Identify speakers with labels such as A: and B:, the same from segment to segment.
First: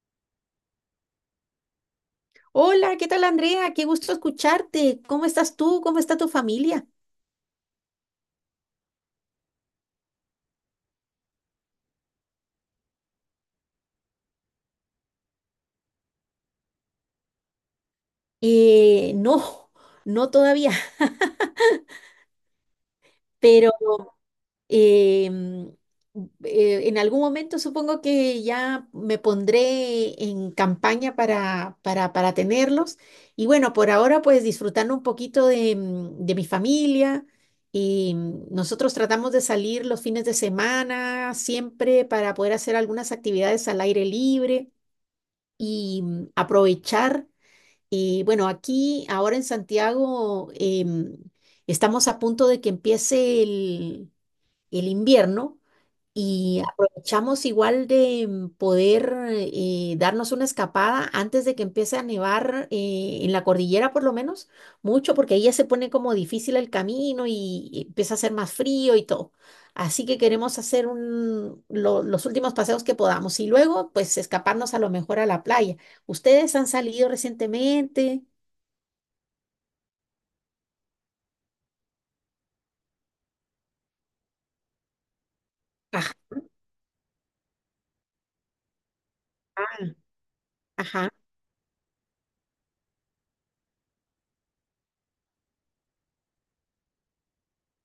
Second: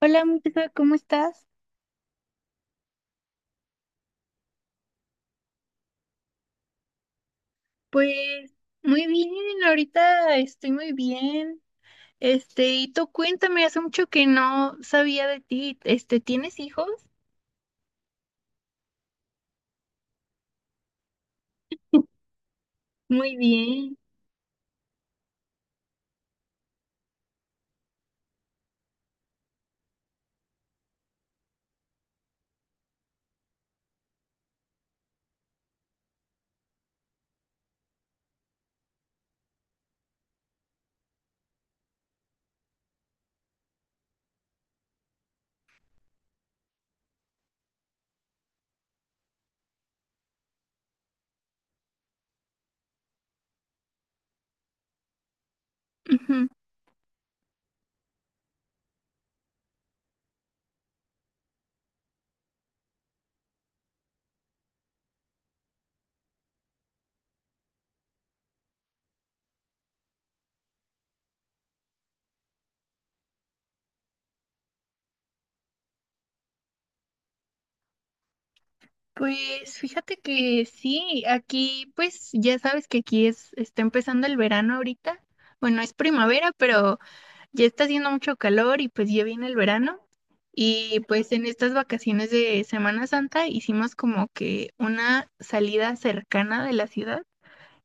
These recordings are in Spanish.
A: Hola, Montserrat, ¿cómo estás?
B: Hola, ¿qué tal Andrea? Qué gusto escucharte. ¿Cómo estás tú? ¿Cómo está tu familia?
A: Pues muy bien, ahorita estoy muy bien. Y tú cuéntame, hace mucho que no sabía de ti. ¿Tienes hijos?
B: No, no todavía,
A: Muy
B: pero
A: bien.
B: eh, mm, en algún momento supongo que ya me pondré en campaña para tenerlos. Y bueno, por ahora pues disfrutando un poquito de mi familia. Y nosotros tratamos de salir los fines de semana siempre para poder hacer algunas actividades al aire libre. Y aprovechar. Bueno, aquí ahora en Santiago estamos a punto de que empiece el invierno
A: Ujú.
B: y aprovechamos igual de poder darnos una escapada antes de que empiece a nevar en la cordillera, por lo menos, mucho, porque ahí ya se pone como difícil el camino y empieza a hacer más frío y todo. Así que queremos hacer un, los últimos paseos que podamos y luego, pues, escaparnos a lo mejor a la playa. ¿Ustedes han salido recientemente?
A: Pues fíjate que sí, aquí pues ya sabes que aquí es, está empezando el verano ahorita. Bueno, es
B: Ajá,
A: primavera, pero ya está haciendo mucho calor y pues ya viene el verano. Y
B: ajá,
A: pues en estas vacaciones de Semana Santa hicimos como que una salida cercana de la ciudad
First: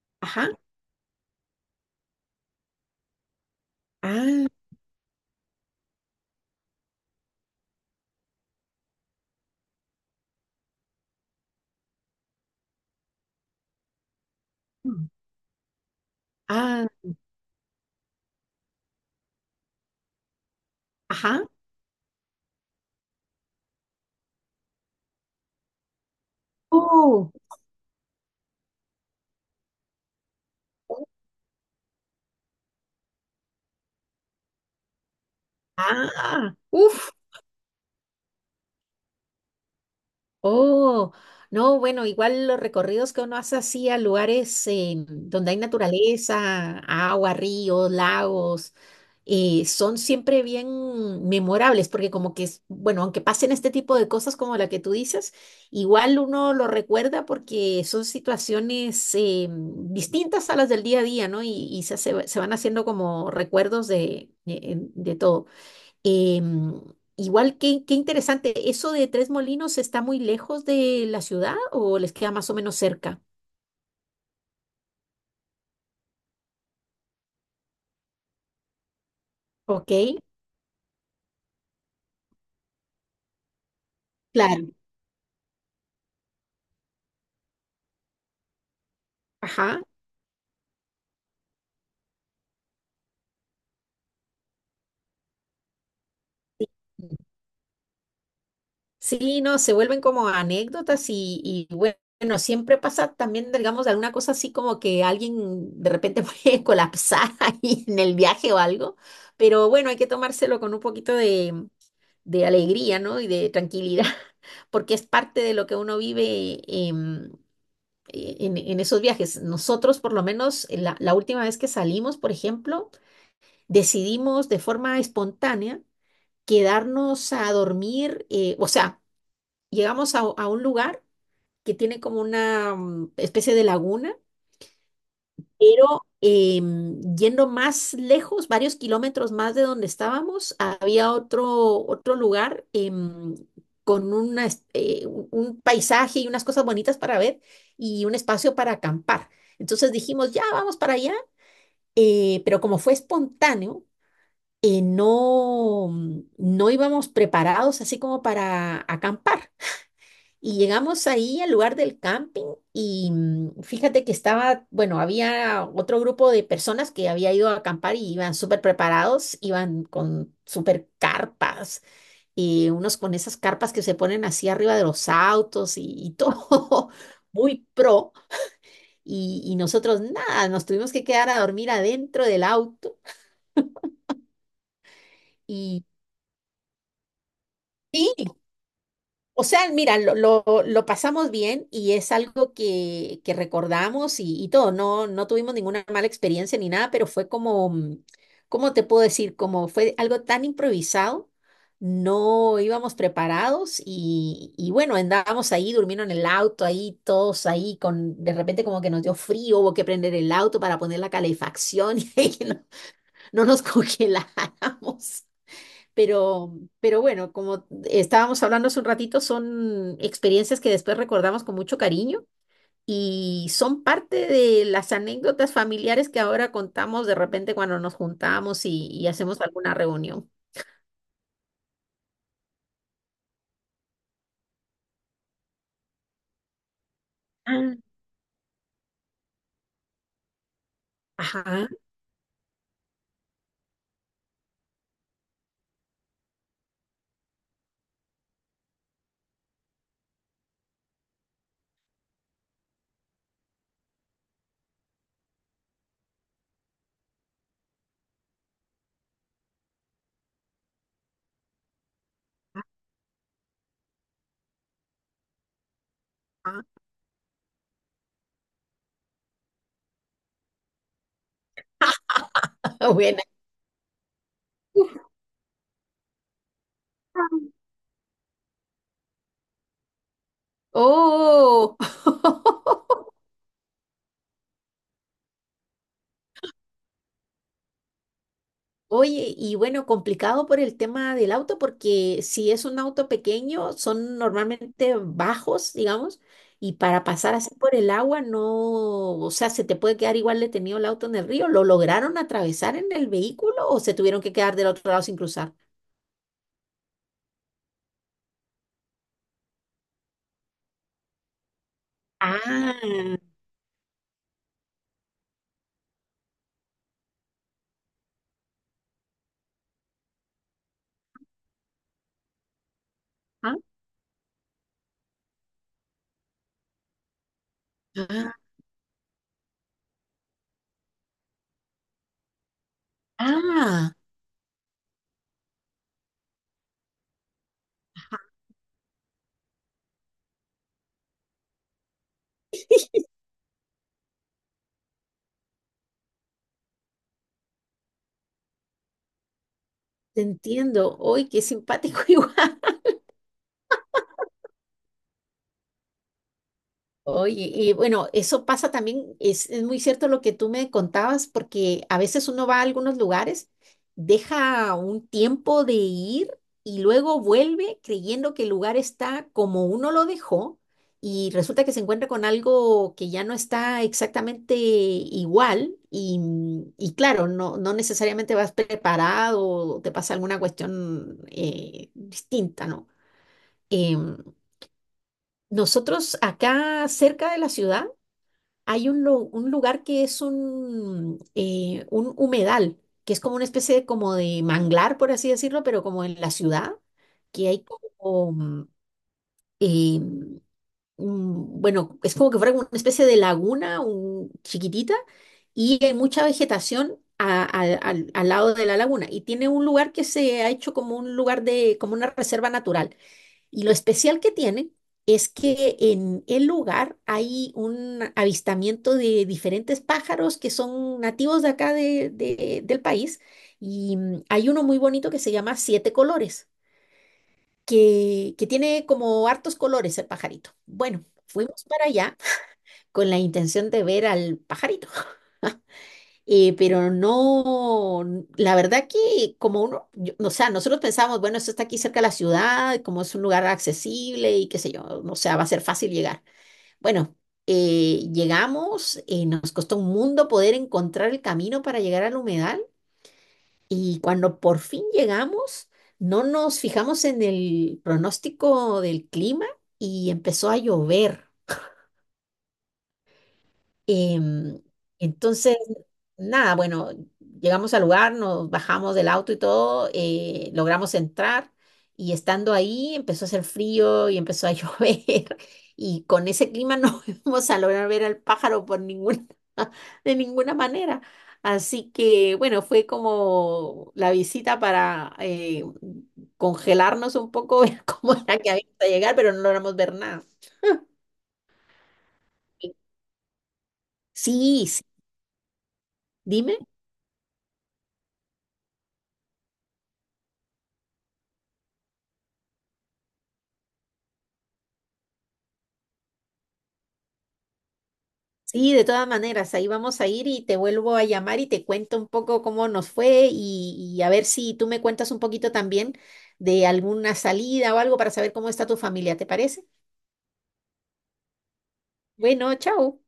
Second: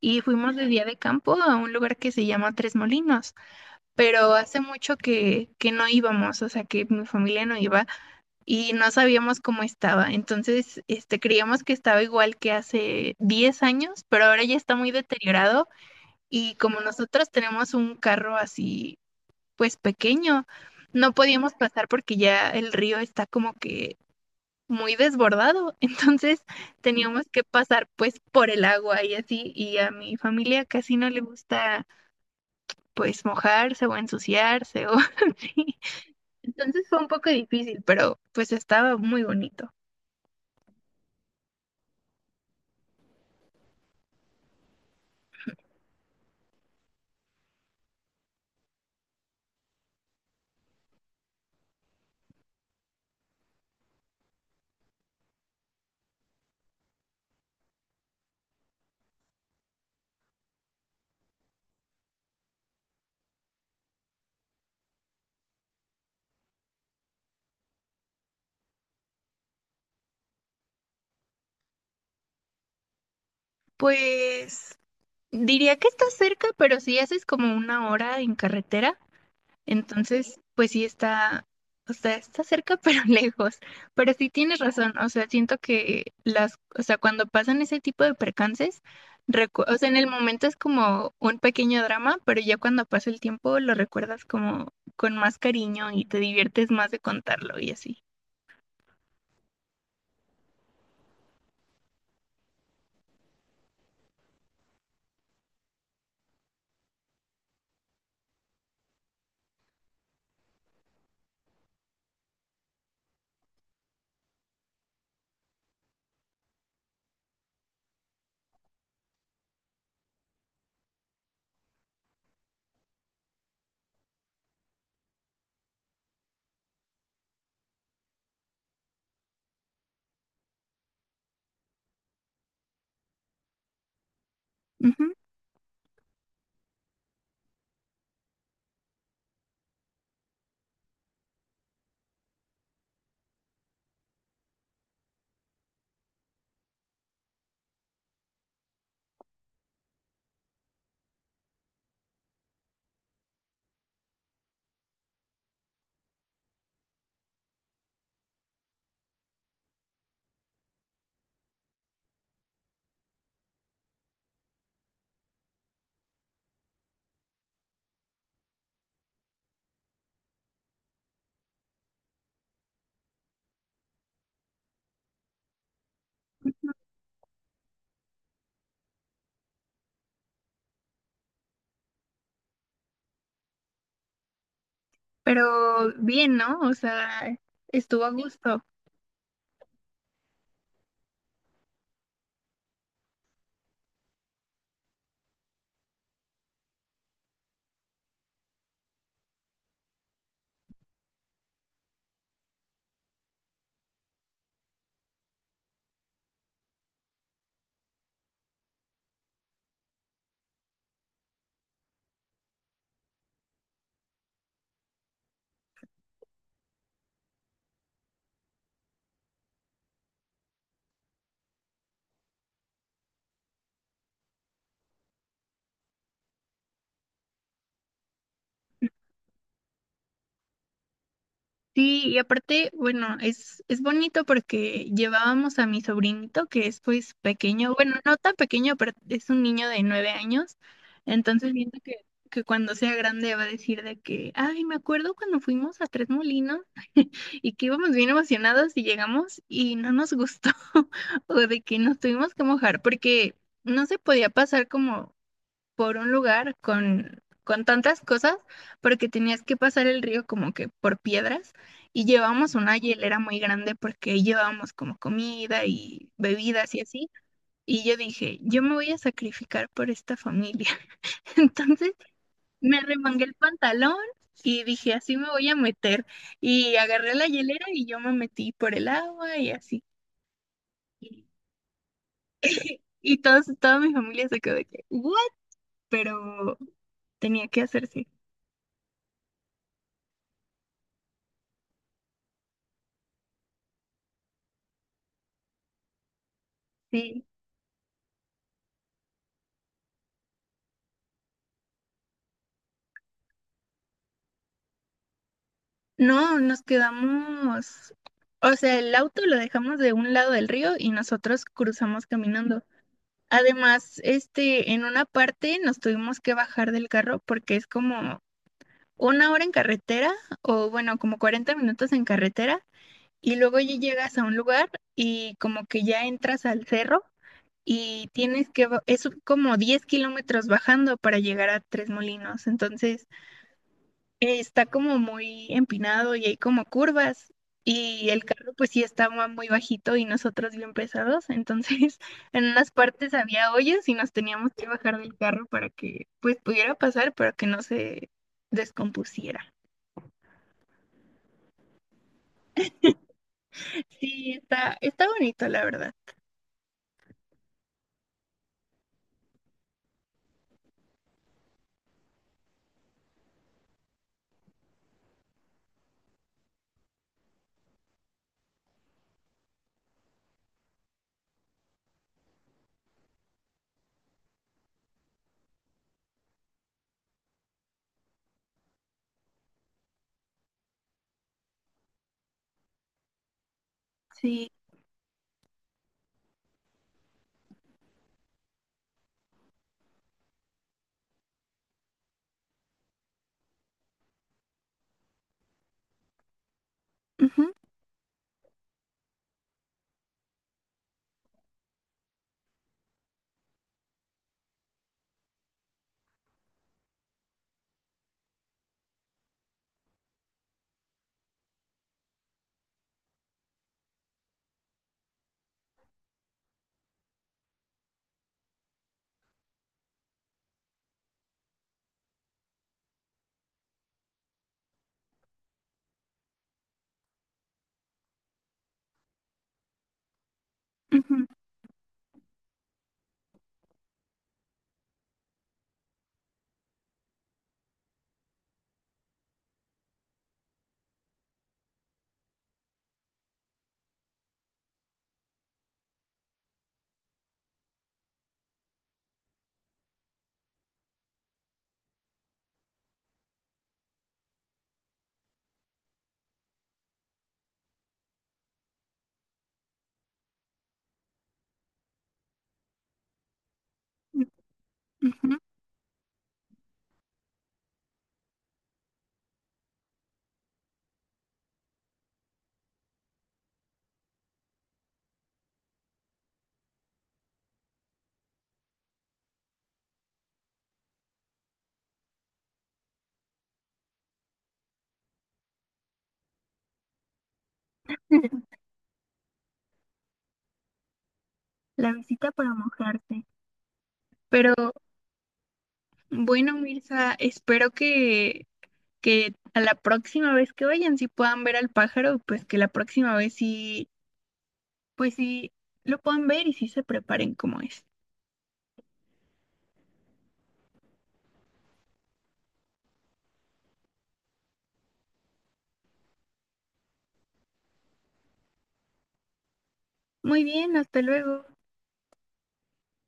A: y
B: ajá.
A: fuimos de día de campo a un lugar que se llama Tres Molinos, pero
B: Ah,
A: hace mucho que no íbamos, o sea que mi familia no iba y no sabíamos cómo estaba. Entonces, creíamos que estaba igual que hace 10 años, pero ahora ya está muy deteriorado y como
B: ah,
A: nosotros tenemos un carro así pues pequeño. No
B: ajá.
A: podíamos pasar porque ya el río está como que muy desbordado, entonces teníamos
B: Oh.
A: que pasar pues por el agua y así, y a mi familia casi no le gusta pues mojarse o ensuciarse o así.
B: Ah,
A: Entonces fue un
B: uff.
A: poco difícil, pero pues estaba muy bonito.
B: Oh, no, bueno, igual los recorridos que uno hace así a lugares donde hay naturaleza, agua, ríos, lagos, son siempre bien memorables, porque como que, bueno, aunque pasen este tipo de cosas como la que tú dices, igual uno lo recuerda porque son situaciones distintas a las del día a día, ¿no? Y se, se van haciendo como recuerdos de, de todo. Em, Igual, qué, qué interesante. ¿Eso de Tres Molinos está muy lejos de la ciudad o les queda más o menos cerca?
A: Pues diría que está cerca, pero si haces como una hora en carretera.
B: Ok,
A: Entonces, pues sí está, o sea, está cerca pero lejos. Pero sí tienes
B: claro.
A: razón, o sea, siento que las, o sea, cuando pasan ese tipo de percances, o
B: Ajá.
A: sea, en el momento es como un pequeño drama, pero ya cuando pasa el tiempo lo recuerdas como con más cariño y te
B: Sí,
A: diviertes más de contarlo y así.
B: sí, no, se vuelven como anécdotas y bueno, siempre pasa también, digamos, alguna cosa así como que alguien de repente puede colapsar ahí en el viaje o algo, pero bueno, hay que tomárselo con un poquito de alegría, ¿no? Y de tranquilidad, porque es parte de lo que uno vive. En esos viajes, nosotros, por lo menos, en la última vez que salimos, por ejemplo, decidimos de forma espontánea quedarnos a dormir. O sea, llegamos a un lugar que tiene como una especie de laguna,
A: Ujú.
B: pero yendo más lejos, varios kilómetros más de donde estábamos, había otro, otro lugar con una un paisaje y unas cosas bonitas para ver y un espacio para acampar. Entonces dijimos, ya vamos para allá, pero como fue espontáneo, no, no íbamos preparados así como para acampar. Y llegamos ahí al lugar del camping y fíjate que estaba, bueno, había otro grupo de personas que había ido a acampar y iban súper preparados, iban con súper carpas, y unos con esas carpas que se ponen así arriba de los autos y todo muy pro. Y nosotros nada, nos tuvimos que quedar a dormir adentro del auto y
A: Pero bien, ¿no? O sea, estuvo a
B: sí.
A: gusto.
B: O sea, mira, lo pasamos bien y es algo que recordamos y todo. No, no tuvimos ninguna mala experiencia ni nada, pero fue como, ¿cómo te puedo decir? Como fue algo tan improvisado, no íbamos preparados y bueno, andábamos ahí, durmiendo en el auto, ahí todos ahí, con de repente como que nos dio frío, hubo que prender el auto para poner la calefacción y que no, no nos congeláramos. Pero, pero bueno, como estábamos hablando hace un ratito, son experiencias que después recordamos con mucho cariño y son parte de las anécdotas familiares que ahora contamos de repente cuando nos juntamos y hacemos alguna reunión.
A: Sí, y aparte, bueno, es bonito porque llevábamos a mi sobrinito, que es pues pequeño,
B: Ah,
A: bueno, no tan pequeño, pero es un niño de 9 años, entonces
B: ajá,
A: siento que cuando sea grande va a decir de que, ay, me acuerdo cuando fuimos a Tres Molinos y que íbamos bien emocionados y llegamos y no nos gustó, o de que nos tuvimos que mojar, porque no se podía pasar como por un lugar con tantas cosas, porque tenías que pasar el río como que por piedras y llevábamos una hielera muy grande porque llevábamos como comida y
B: ah,
A: bebidas y así. Y yo dije, yo me voy a sacrificar por esta familia. Entonces me
B: buena.
A: remangué el pantalón y dije, así me voy a meter. Y agarré la hielera y yo me metí por el agua y así. Y,
B: Oh,
A: y todos, toda mi familia se quedó de que, ¿what? Pero tenía que hacerse.
B: oye, y bueno, complicado por el tema del auto, porque si es un auto pequeño, son normalmente bajos, digamos, y para
A: Sí.
B: pasar así por el agua, no, o sea, se te puede quedar igual detenido el auto en el río. ¿Lo lograron atravesar en el vehículo o se tuvieron que quedar del otro lado sin cruzar?
A: No, nos quedamos, o sea, el auto lo dejamos de un lado del río y nosotros cruzamos caminando.
B: Ah,
A: Además, en una parte nos tuvimos que bajar del carro porque es como una hora en carretera o bueno, como 40 minutos en carretera y
B: ah,
A: luego ya llegas a un lugar y como que ya entras al cerro y
B: ah,
A: tienes que es como 10 kilómetros bajando para llegar a Tres Molinos. Entonces
B: ah,
A: está como muy empinado y hay como curvas y el carro pues sí estaba muy bajito y nosotros bien pesados, entonces en unas partes había hoyos y nos teníamos que bajar del carro para que pues pudiera pasar, pero que no se descompusiera.
B: te entiendo. Uy, qué simpático igual.
A: Sí, está, está bonito, la verdad.
B: Oye, y bueno, eso pasa también, es muy cierto lo que tú me contabas, porque a veces uno va a algunos lugares, deja un tiempo de ir y luego vuelve creyendo que el lugar está como uno lo dejó y resulta que se encuentra con algo que ya no está exactamente igual y claro, no, no necesariamente vas preparado o te pasa alguna cuestión distinta, ¿no? Em,
A: Sí.
B: Nosotros acá cerca de la ciudad, hay un, un lugar que es un humedal, que es como una especie de, como de manglar, por así decirlo, pero como en la ciudad,
A: Ujú,
B: que hay como, eh, bueno, es como que fuera como una especie de laguna chiquitita y hay mucha vegetación a- al lado de la laguna y tiene un lugar que se ha hecho como un lugar de, como una reserva natural. Y lo especial que tienen es que en el lugar hay un avistamiento de diferentes pájaros que son nativos de acá del país. Y hay uno muy bonito que se llama Siete Colores, que tiene como hartos colores el pajarito. Bueno,
A: ujú,
B: fuimos para allá con la intención de ver al pajarito. Pero no, la verdad que como uno, o sea, nosotros pensamos, bueno, esto está aquí cerca de la ciudad, como es un lugar accesible y qué sé yo, o sea, va a ser fácil llegar. Bueno, llegamos, nos costó un mundo poder encontrar el camino para llegar al humedal y cuando por fin llegamos, no nos fijamos en el pronóstico del clima y empezó a llover.
A: ujú,
B: Em,
A: ujú.
B: entonces, nada, bueno, llegamos al lugar, nos bajamos del auto y todo, logramos entrar y estando ahí empezó a hacer frío y empezó a llover y con ese clima no íbamos a lograr ver al pájaro por ninguna, de ninguna manera. Así que, bueno, fue como la visita para congelarnos un poco, ver cómo era que habíamos a llegar, pero no logramos ver nada.
A: La visita para mojarte. Pero
B: Sí, sí,
A: bueno,
B: dime.
A: Mirza, espero que a la próxima vez que vayan, si puedan ver al pájaro, pues que la próxima vez sí, pues sí lo puedan ver y sí se preparen como es.
B: Sí, de todas maneras, ahí vamos a ir y te vuelvo a llamar y te cuento un poco cómo nos fue y a ver si tú me cuentas un poquito también de alguna salida o algo para saber cómo está tu familia, ¿te parece?
A: Muy bien, hasta luego.
B: Bueno, chao.